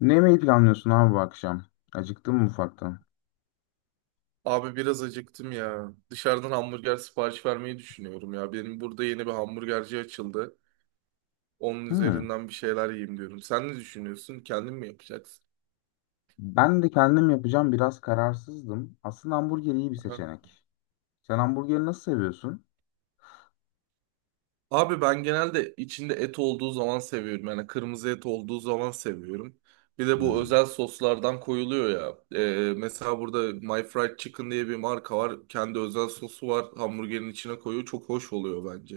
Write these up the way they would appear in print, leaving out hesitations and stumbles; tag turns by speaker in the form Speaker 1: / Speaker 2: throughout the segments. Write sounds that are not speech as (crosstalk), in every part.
Speaker 1: Ne yemeği planlıyorsun abi bu akşam? Acıktın mı ufaktan?
Speaker 2: Abi biraz acıktım ya. Dışarıdan hamburger sipariş vermeyi düşünüyorum ya. Benim burada yeni bir hamburgerci açıldı. Onun
Speaker 1: Hmm.
Speaker 2: üzerinden bir şeyler yiyeyim diyorum. Sen ne düşünüyorsun? Kendin mi yapacaksın?
Speaker 1: Ben de kendim yapacağım, biraz kararsızdım. Aslında hamburger iyi bir
Speaker 2: Aha.
Speaker 1: seçenek. Sen hamburgeri nasıl seviyorsun?
Speaker 2: Abi ben genelde içinde et olduğu zaman seviyorum. Yani kırmızı et olduğu zaman seviyorum. Bir de bu
Speaker 1: Hmm.
Speaker 2: özel soslardan koyuluyor ya. Mesela burada My Fried Chicken diye bir marka var. Kendi özel sosu var. Hamburgerin içine koyuyor. Çok hoş oluyor bence.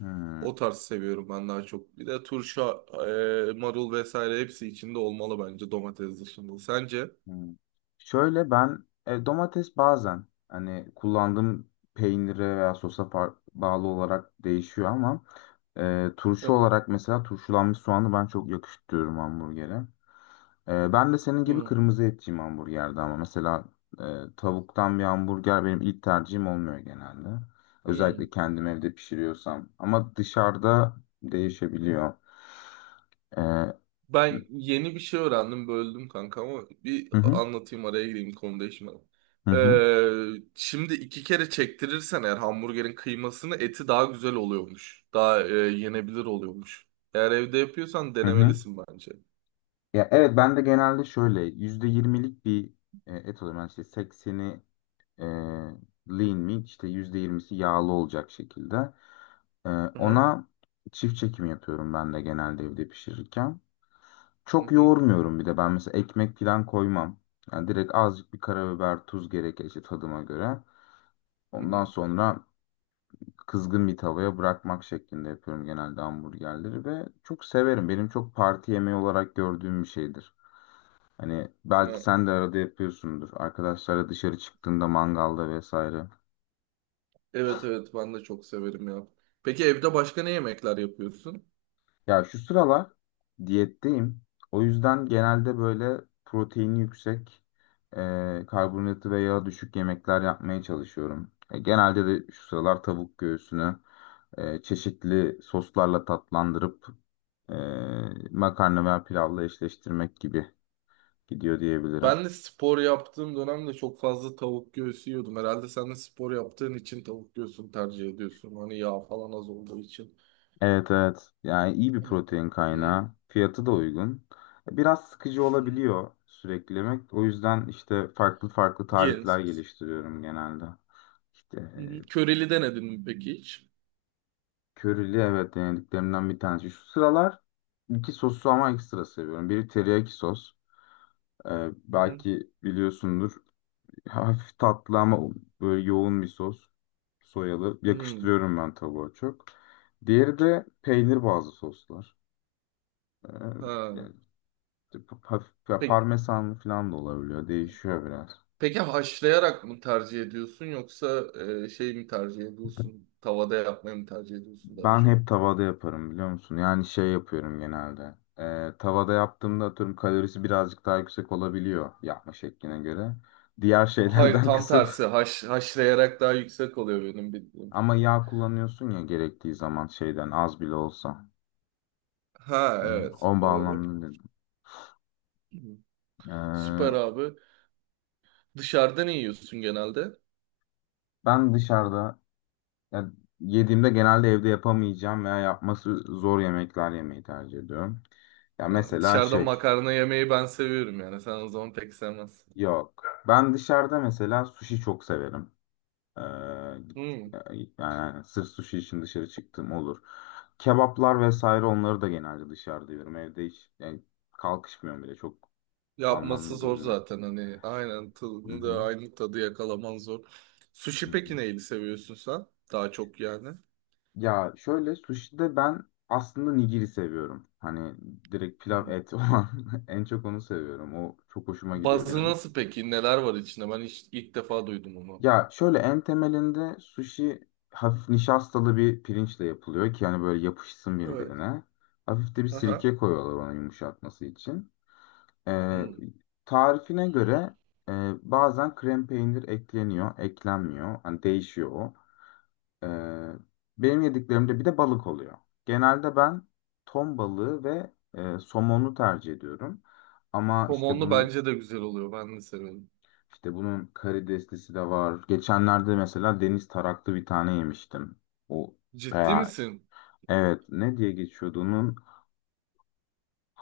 Speaker 1: Hmm.
Speaker 2: O tarz seviyorum ben daha çok. Bir de turşa, marul vesaire hepsi içinde olmalı bence domates dışında. Sence?
Speaker 1: Hmm. Şöyle ben domates bazen hani kullandığım peynire veya sosa bağlı olarak değişiyor, ama
Speaker 2: Hı
Speaker 1: turşu
Speaker 2: hı.
Speaker 1: olarak mesela turşulanmış soğanı ben çok yakıştırıyorum hamburgere. Ben de senin gibi
Speaker 2: Hmm.
Speaker 1: kırmızı etçiyim hamburgerde, ama mesela tavuktan bir hamburger benim ilk tercihim olmuyor genelde.
Speaker 2: Hmm.
Speaker 1: Özellikle kendim evde pişiriyorsam. Ama dışarıda değişebiliyor. Hı
Speaker 2: Ben yeni bir şey öğrendim, böldüm kanka ama bir
Speaker 1: hı,
Speaker 2: anlatayım araya gireyim konu değişmeden.
Speaker 1: hı hı,
Speaker 2: Şimdi iki kere çektirirsen eğer hamburgerin kıymasını eti daha güzel oluyormuş. Daha yenebilir oluyormuş. Eğer evde yapıyorsan
Speaker 1: hı hı.
Speaker 2: denemelisin bence.
Speaker 1: Ya evet, ben de genelde şöyle %20'lik bir et alıyorum. Yani işte 80'i e, lean meat, işte %20'si yağlı olacak şekilde. E,
Speaker 2: Hı hı.
Speaker 1: Ona çift çekim yapıyorum ben de genelde evde pişirirken.
Speaker 2: Hı
Speaker 1: Çok
Speaker 2: hı.
Speaker 1: yoğurmuyorum, bir de ben mesela ekmek falan koymam. Yani direkt azıcık bir karabiber, tuz gerekirse tadıma göre. Ondan
Speaker 2: Hı
Speaker 1: sonra kızgın bir tavaya bırakmak şeklinde yapıyorum genelde hamburgerleri ve çok severim. Benim çok parti yemeği olarak gördüğüm bir şeydir. Hani belki
Speaker 2: hı.
Speaker 1: sen de arada yapıyorsundur. Arkadaşlarla dışarı çıktığında mangalda vesaire.
Speaker 2: Evet, evet, ben de çok severim ya. Peki evde başka ne yemekler yapıyorsun?
Speaker 1: Ya şu sıralar diyetteyim. O yüzden genelde böyle proteini yüksek, karbonhidratı ve yağı düşük yemekler yapmaya çalışıyorum. Genelde de şu sıralar tavuk göğsünü çeşitli soslarla tatlandırıp e, makarna veya pilavla eşleştirmek gibi gidiyor diyebilirim.
Speaker 2: Ben de spor yaptığım dönemde çok fazla tavuk göğsü yiyordum. Herhalde sen de spor yaptığın için tavuk göğsünü tercih ediyorsun. Hani yağ falan az olduğu için.
Speaker 1: Evet, evet. Yani iyi bir
Speaker 2: Evet.
Speaker 1: protein kaynağı. Fiyatı da uygun. Biraz sıkıcı
Speaker 2: Hı hı.
Speaker 1: olabiliyor sürekli yemek. O yüzden işte farklı farklı
Speaker 2: Yeğenim
Speaker 1: tarifler
Speaker 2: sos.
Speaker 1: geliştiriyorum genelde. İşte,
Speaker 2: Hı hı. Köreli denedin mi peki hiç?
Speaker 1: körili evet, denediklerimden bir tanesi. Şu sıralar iki sosu ama ekstra seviyorum. Biri teriyaki sos. E,
Speaker 2: Hı hı.
Speaker 1: Belki biliyorsundur. (laughs) Hafif tatlı ama böyle yoğun bir sos. Soyalı.
Speaker 2: Hmm.
Speaker 1: Yakıştırıyorum ben tavuğa çok. Diğeri de peynir bazlı soslar. E,
Speaker 2: Ha.
Speaker 1: Yani hafif ya,
Speaker 2: Peki,
Speaker 1: parmesan falan da olabiliyor. Değişiyor biraz.
Speaker 2: peki haşlayarak mı tercih ediyorsun yoksa şey mi tercih ediyorsun? Tavada yapmayı mı tercih ediyorsun daha
Speaker 1: Ben
Speaker 2: çok?
Speaker 1: hep tavada yaparım, biliyor musun? Yani şey yapıyorum genelde. Tavada yaptığımda atıyorum kalorisi birazcık daha yüksek olabiliyor yapma şekline göre. Diğer
Speaker 2: Hayır
Speaker 1: şeylerden (laughs)
Speaker 2: tam
Speaker 1: kısıp,
Speaker 2: tersi. Haşlayarak daha yüksek oluyor benim bildiğim.
Speaker 1: ama yağ kullanıyorsun ya gerektiği zaman şeyden, az bile olsa.
Speaker 2: Ha,
Speaker 1: Hmm,
Speaker 2: evet,
Speaker 1: o
Speaker 2: doğru.
Speaker 1: bağlamda dedim.
Speaker 2: Hı. Süper
Speaker 1: Ee,
Speaker 2: abi. Dışarıda ne yiyorsun genelde?
Speaker 1: Ben dışarıda ya yediğimde genelde evde yapamayacağım veya yapması zor yemekler yemeyi tercih ediyorum. Ya
Speaker 2: Ha,
Speaker 1: mesela
Speaker 2: dışarıda
Speaker 1: şey.
Speaker 2: makarna yemeyi ben seviyorum yani. Sen o zaman pek sevmezsin.
Speaker 1: Yok, ben dışarıda mesela sushi çok severim. Ee,
Speaker 2: Hmm.
Speaker 1: Yani, sırf sushi için dışarı çıktığım olur. Kebaplar vesaire, onları da genelde dışarıda yiyorum. Evde hiç yani kalkışmıyorum bile. Çok
Speaker 2: Yapması
Speaker 1: anlamlı
Speaker 2: zor
Speaker 1: bulmuyor.
Speaker 2: zaten hani. Aynen
Speaker 1: Hı
Speaker 2: tadını
Speaker 1: hı,
Speaker 2: da aynı tadı yakalaman zor.
Speaker 1: hı
Speaker 2: Sushi
Speaker 1: hı.
Speaker 2: peki neyi seviyorsun sen? Daha çok yani.
Speaker 1: Ya şöyle, sushi'de ben aslında nigiri seviyorum. Hani direkt pilav
Speaker 2: Hmm.
Speaker 1: et olan, (laughs) en çok onu seviyorum. O çok hoşuma gidiyor
Speaker 2: Bazı
Speaker 1: benim.
Speaker 2: nasıl peki? Neler var içinde? Ben hiç, ilk defa duydum onu.
Speaker 1: Ya şöyle, en temelinde sushi hafif nişastalı bir pirinçle yapılıyor ki hani böyle yapışsın
Speaker 2: Evet.
Speaker 1: birbirine. Hafif de bir
Speaker 2: Aha.
Speaker 1: sirke koyuyorlar onu yumuşatması için. Ee,
Speaker 2: Hmm.
Speaker 1: Tarifine göre bazen krem peynir ekleniyor, eklenmiyor. Hani değişiyor o. Ee, Benim yediklerimde bir de balık oluyor. Genelde ben ton balığı ve somonu tercih ediyorum. Ama işte
Speaker 2: Somonlu
Speaker 1: bunun
Speaker 2: bence de güzel oluyor. Ben de seviyorum.
Speaker 1: işte bunun karideslisi de var. Geçenlerde mesela deniz taraklı bir tane yemiştim. O
Speaker 2: Ciddi
Speaker 1: veya,
Speaker 2: misin?
Speaker 1: evet, ne diye geçiyordu onun?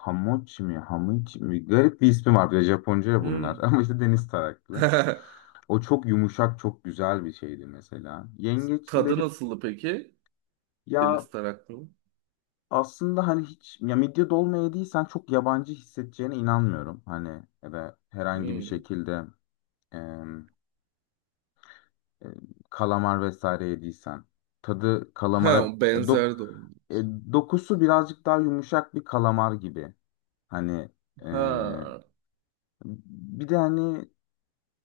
Speaker 1: Hamochi mi? Hamichi mi? Garip bir ismi var, bir de Japonca ya bunlar. (laughs)
Speaker 2: Hmm.
Speaker 1: Ama işte deniz taraklı.
Speaker 2: (laughs)
Speaker 1: O çok yumuşak, çok güzel bir şeydi mesela.
Speaker 2: Tadı
Speaker 1: Yengeçleri,
Speaker 2: nasıldı peki?
Speaker 1: ya
Speaker 2: Deniz taraklı mı?
Speaker 1: aslında hani hiç, ya midye dolma yediysen, çok yabancı hissedeceğine inanmıyorum. Hani ya da herhangi bir
Speaker 2: Hmm.
Speaker 1: şekilde e, kalamar vesaire yediysen. Tadı
Speaker 2: Ha,
Speaker 1: kalamara,
Speaker 2: benzer de oldu.
Speaker 1: e, dokusu birazcık daha yumuşak bir kalamar gibi. Hani, e,
Speaker 2: Ha.
Speaker 1: bir de hani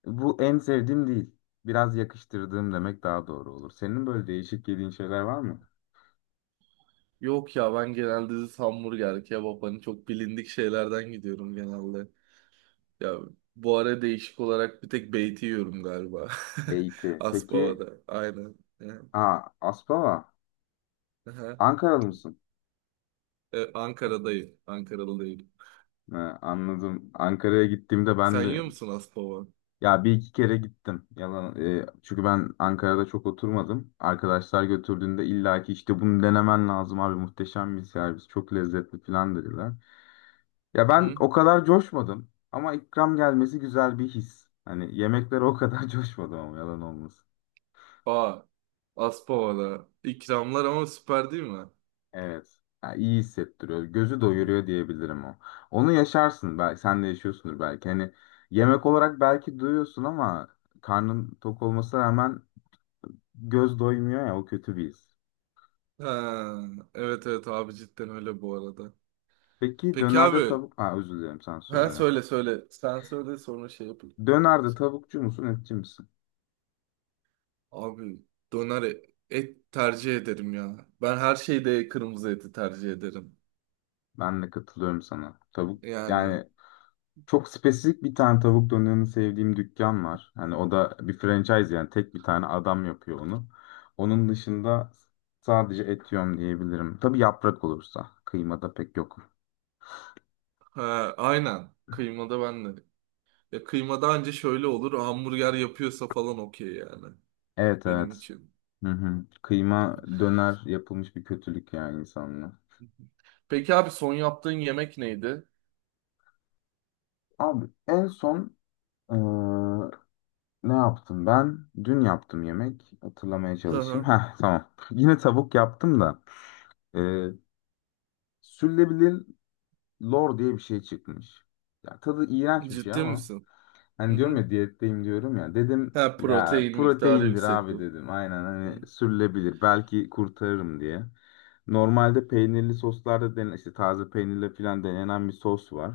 Speaker 1: bu en sevdiğim değil. Biraz yakıştırdığım demek daha doğru olur. Senin böyle değişik yediğin şeyler var mı?
Speaker 2: Yok ya, ben genelde hamburger, kebap hani çok bilindik şeylerden gidiyorum genelde. Ya bu ara değişik olarak bir tek beyti yiyorum galiba. (laughs)
Speaker 1: Beyti. Peki,
Speaker 2: Aspava'da. Aynen. Ya.
Speaker 1: aa, Aspava.
Speaker 2: Aha.
Speaker 1: Ankaralı mısın?
Speaker 2: Ankara'dayım. Ankara'da değil.
Speaker 1: Ha, anladım. Ankara'ya gittiğimde
Speaker 2: Sen
Speaker 1: ben de...
Speaker 2: yiyor musun Aspava?
Speaker 1: Ya, bir iki kere gittim. Yalan, çünkü ben Ankara'da çok oturmadım. Arkadaşlar götürdüğünde illaki, işte, bunu denemen lazım abi, muhteşem bir servis, çok lezzetli falan dediler. Ya
Speaker 2: Hı
Speaker 1: ben
Speaker 2: hı.
Speaker 1: o kadar coşmadım ama ikram gelmesi güzel bir his. Hani yemeklere o kadar (laughs) coşmadım ama yalan olmasın.
Speaker 2: Aa, Aspava'da. İkramlar ama süper değil mi?
Speaker 1: Evet. Ya, iyi hissettiriyor. Gözü doyuruyor diyebilirim o. Onu yaşarsın, belki sen de yaşıyorsundur belki. Hani yemek olarak belki duyuyorsun ama karnın tok olmasına rağmen göz doymuyor ya, o kötü bir his.
Speaker 2: Ha, evet, evet, abi cidden öyle bu arada.
Speaker 1: Peki
Speaker 2: Peki
Speaker 1: dönerde
Speaker 2: abi.
Speaker 1: tavuk... Ha, özür dilerim, sen
Speaker 2: Ha,
Speaker 1: söyle.
Speaker 2: söyle söyle. Sen söyle sonra şey yapayım.
Speaker 1: Dönerde tavukçu musun, etçi misin?
Speaker 2: Abi döner e- et tercih ederim ya. Ben her şeyde kırmızı eti tercih ederim.
Speaker 1: Ben de katılıyorum sana. Tavuk
Speaker 2: Yani
Speaker 1: yani, çok spesifik bir tane tavuk dönerini sevdiğim dükkan var. Hani o da bir franchise, yani tek bir tane adam yapıyor onu. Onun dışında sadece et yiyorum diyebilirim. Tabii yaprak olursa. Kıymada pek yok.
Speaker 2: ha, aynen. Kıymada ben de. Ya kıymada anca şöyle olur. Hamburger yapıyorsa falan okey yani.
Speaker 1: Evet,
Speaker 2: Benim
Speaker 1: evet.
Speaker 2: için.
Speaker 1: Hı hı. Kıyma döner yapılmış bir kötülük yani insanlığa.
Speaker 2: Peki abi son yaptığın yemek neydi?
Speaker 1: Abi en son eee, ne yaptım ben? Dün yaptım yemek. Hatırlamaya
Speaker 2: Hı
Speaker 1: çalışayım.
Speaker 2: hı.
Speaker 1: Heh, tamam. (laughs) Yine tavuk yaptım da. Ee, Sürülebilir lor diye bir şey çıkmış. Ya, tadı iğrenç bir şey
Speaker 2: Ciddi
Speaker 1: ama.
Speaker 2: misin? Hı
Speaker 1: Hani diyorum
Speaker 2: hı.
Speaker 1: ya, diyetteyim diyorum ya. Dedim
Speaker 2: Ha,
Speaker 1: ya,
Speaker 2: protein miktarı
Speaker 1: proteindir
Speaker 2: yüksek
Speaker 1: abi
Speaker 2: olur.
Speaker 1: dedim. Aynen,
Speaker 2: Hı
Speaker 1: hani sürülebilir. Belki kurtarırım diye. Normalde peynirli soslarda denen, işte taze peynirle falan denenen bir sos var.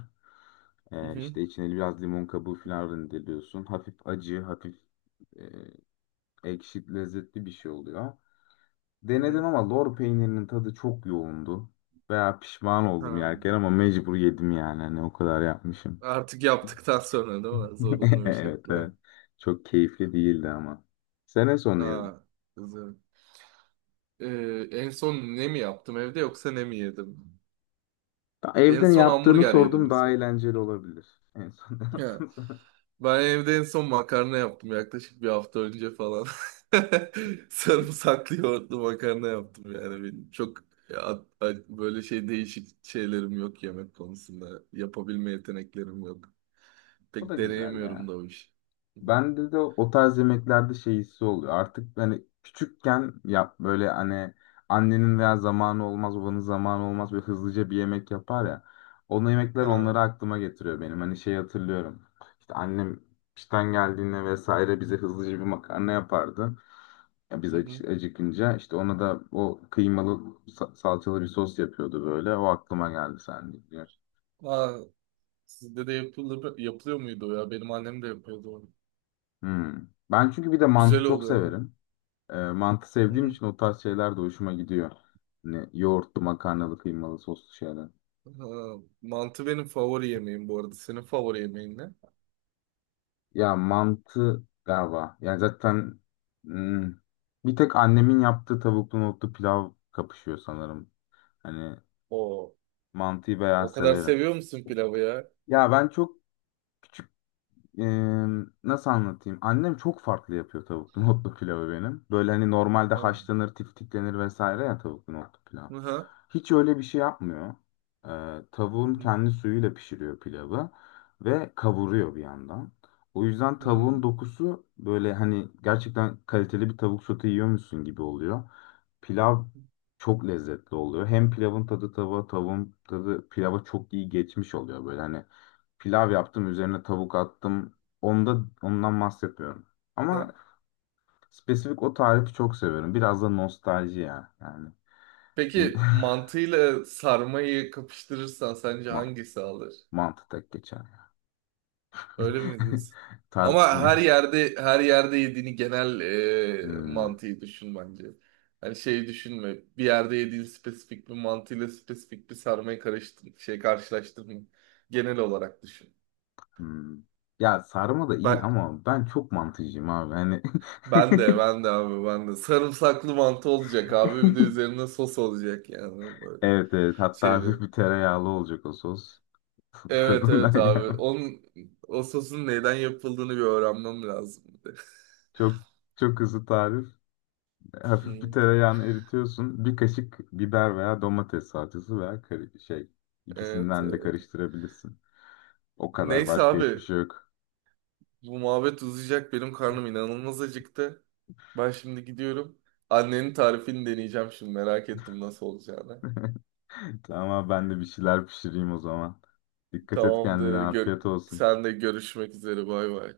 Speaker 2: hı hı.
Speaker 1: İşte içine biraz limon kabuğu falan rendeliyorsun. Hafif acı, hafif e, ekşi, lezzetli bir şey oluyor. Denedim
Speaker 2: Hı.
Speaker 1: ama lor peynirinin tadı çok yoğundu. Veya pişman oldum
Speaker 2: Ha.
Speaker 1: yerken ama mecbur yedim yani. Hani o kadar yapmışım.
Speaker 2: Artık yaptıktan sonra değil mi?
Speaker 1: (laughs)
Speaker 2: Zorunlu bir
Speaker 1: Evet, evet.
Speaker 2: şekilde.
Speaker 1: Çok keyifli değildi ama. Sene sonu yedim.
Speaker 2: Ha, güzel. En son ne mi yaptım evde yoksa ne mi yedim?
Speaker 1: Ya,
Speaker 2: En
Speaker 1: evden
Speaker 2: son
Speaker 1: yaptığını
Speaker 2: hamburger yedim
Speaker 1: sordum,
Speaker 2: en
Speaker 1: daha
Speaker 2: son.
Speaker 1: eğlenceli olabilir. En son (laughs)
Speaker 2: Ya,
Speaker 1: yaptığınız.
Speaker 2: ben evde en son makarna yaptım yaklaşık bir hafta önce falan. (laughs) Sarımsaklı yoğurtlu makarna yaptım yani benim. Çok ya, böyle şey değişik şeylerim yok yemek konusunda. Yapabilme yeteneklerim yok.
Speaker 1: O da
Speaker 2: Pek
Speaker 1: güzel
Speaker 2: deneyemiyorum
Speaker 1: ya.
Speaker 2: da o iş. Hı hı.
Speaker 1: Bende de o tarz yemeklerde şey hissi oluyor. Artık hani küçükken, yap böyle hani, annenin veya zamanı olmaz, babanın zamanı olmaz, böyle hızlıca bir yemek yapar ya. Onun yemekler,
Speaker 2: Ha.
Speaker 1: onları aklıma getiriyor benim. Hani şey hatırlıyorum. İşte annem işten geldiğinde vesaire bize hızlıca bir makarna yapardı. Ya biz
Speaker 2: Hı hı.
Speaker 1: acıkınca işte, ona da o kıymalı salçalı bir sos yapıyordu böyle. O aklıma geldi sen deyince.
Speaker 2: Aa, sizde de yapılıyor muydu o ya? Benim annem de yapıyordu onu.
Speaker 1: Hmm. Ben çünkü bir de mantı
Speaker 2: Güzel
Speaker 1: çok
Speaker 2: oluyor ama.
Speaker 1: severim. Mantı
Speaker 2: Hı
Speaker 1: sevdiğim
Speaker 2: hı.
Speaker 1: için o tarz şeyler de hoşuma gidiyor. Hani yoğurtlu, makarnalı, kıymalı, soslu şeyler.
Speaker 2: Aa, mantı benim favori yemeğim bu arada. Senin favori yemeğin ne?
Speaker 1: Ya mantı galiba. Yani zaten hmm, bir tek annemin yaptığı tavuklu nohutlu pilav kapışıyor sanırım. Hani
Speaker 2: O,
Speaker 1: mantıyı bayağı
Speaker 2: o kadar
Speaker 1: severim.
Speaker 2: seviyor musun pilavı ya?
Speaker 1: Ya ben çok küçük, e, nasıl anlatayım? Annem çok farklı yapıyor tavuklu (laughs) nohutlu pilavı benim. Böyle hani normalde
Speaker 2: Ha.
Speaker 1: haşlanır, tiftiklenir vesaire ya tavuklu nohutlu pilav.
Speaker 2: Hı hı.
Speaker 1: Hiç öyle bir şey yapmıyor.
Speaker 2: Hı
Speaker 1: Tavuğun
Speaker 2: hı.
Speaker 1: kendi suyuyla pişiriyor pilavı ve kavuruyor bir yandan. O yüzden tavuğun
Speaker 2: Hmm.
Speaker 1: dokusu böyle hani gerçekten kaliteli bir tavuk sote yiyormuşsun gibi oluyor. Pilav çok lezzetli oluyor. Hem pilavın tadı tavuğa, tavuğun tadı pilava çok iyi geçmiş oluyor, böyle hani pilav yaptım, üzerine tavuk attım. Ondan bahsetmiyorum.
Speaker 2: Hı
Speaker 1: Ama
Speaker 2: hı.
Speaker 1: spesifik o tarifi çok seviyorum. Biraz da nostalji ya. Yani şimdi
Speaker 2: Peki mantıyla sarmayı kapıştırırsan
Speaker 1: (laughs)
Speaker 2: sence
Speaker 1: ma
Speaker 2: hangisi alır?
Speaker 1: mantı tek geçer ya.
Speaker 2: Öyle mi
Speaker 1: (laughs)
Speaker 2: diyorsun? Ama her
Speaker 1: Tartışmayız.
Speaker 2: yerde her yerde yediğini genel
Speaker 1: Hmm.
Speaker 2: mantığı düşün bence. Hani şey düşünme. Bir yerde yediğin spesifik bir mantıyla spesifik bir sarmayı karıştır, şey karşılaştırma. Genel olarak düşün.
Speaker 1: Hmm. Ya sarma da iyi
Speaker 2: Ben
Speaker 1: ama ben çok mantıcıyım abi. Hani
Speaker 2: ben de
Speaker 1: (laughs)
Speaker 2: ben de abi ben de sarımsaklı mantı olacak abi bir de üzerine sos olacak yani böyle
Speaker 1: evet, evet, hatta
Speaker 2: şeyde.
Speaker 1: hafif bir tereyağlı olacak o sos (laughs)
Speaker 2: Evet, evet,
Speaker 1: tadından
Speaker 2: abi.
Speaker 1: ya.
Speaker 2: O sosun neyden yapıldığını bir öğrenmem lazım bir de. (laughs)
Speaker 1: Çok çok hızlı tarif. Hafif bir
Speaker 2: Hı.
Speaker 1: tereyağını eritiyorsun. Bir kaşık biber veya domates salçası veya
Speaker 2: Evet,
Speaker 1: ikisinden de
Speaker 2: evet.
Speaker 1: karıştırabilirsin. O kadar,
Speaker 2: Neyse
Speaker 1: başka hiçbir
Speaker 2: abi,
Speaker 1: şey yok.
Speaker 2: bu muhabbet uzayacak. Benim karnım inanılmaz acıktı. Ben şimdi gidiyorum. Annenin tarifini deneyeceğim şimdi. Merak ettim nasıl olacağını.
Speaker 1: (laughs) Tamam, ben de bir şeyler pişireyim o zaman. Dikkat et kendine,
Speaker 2: Tamamdır.
Speaker 1: afiyet olsun.
Speaker 2: Sen de görüşmek üzere. Bay bay.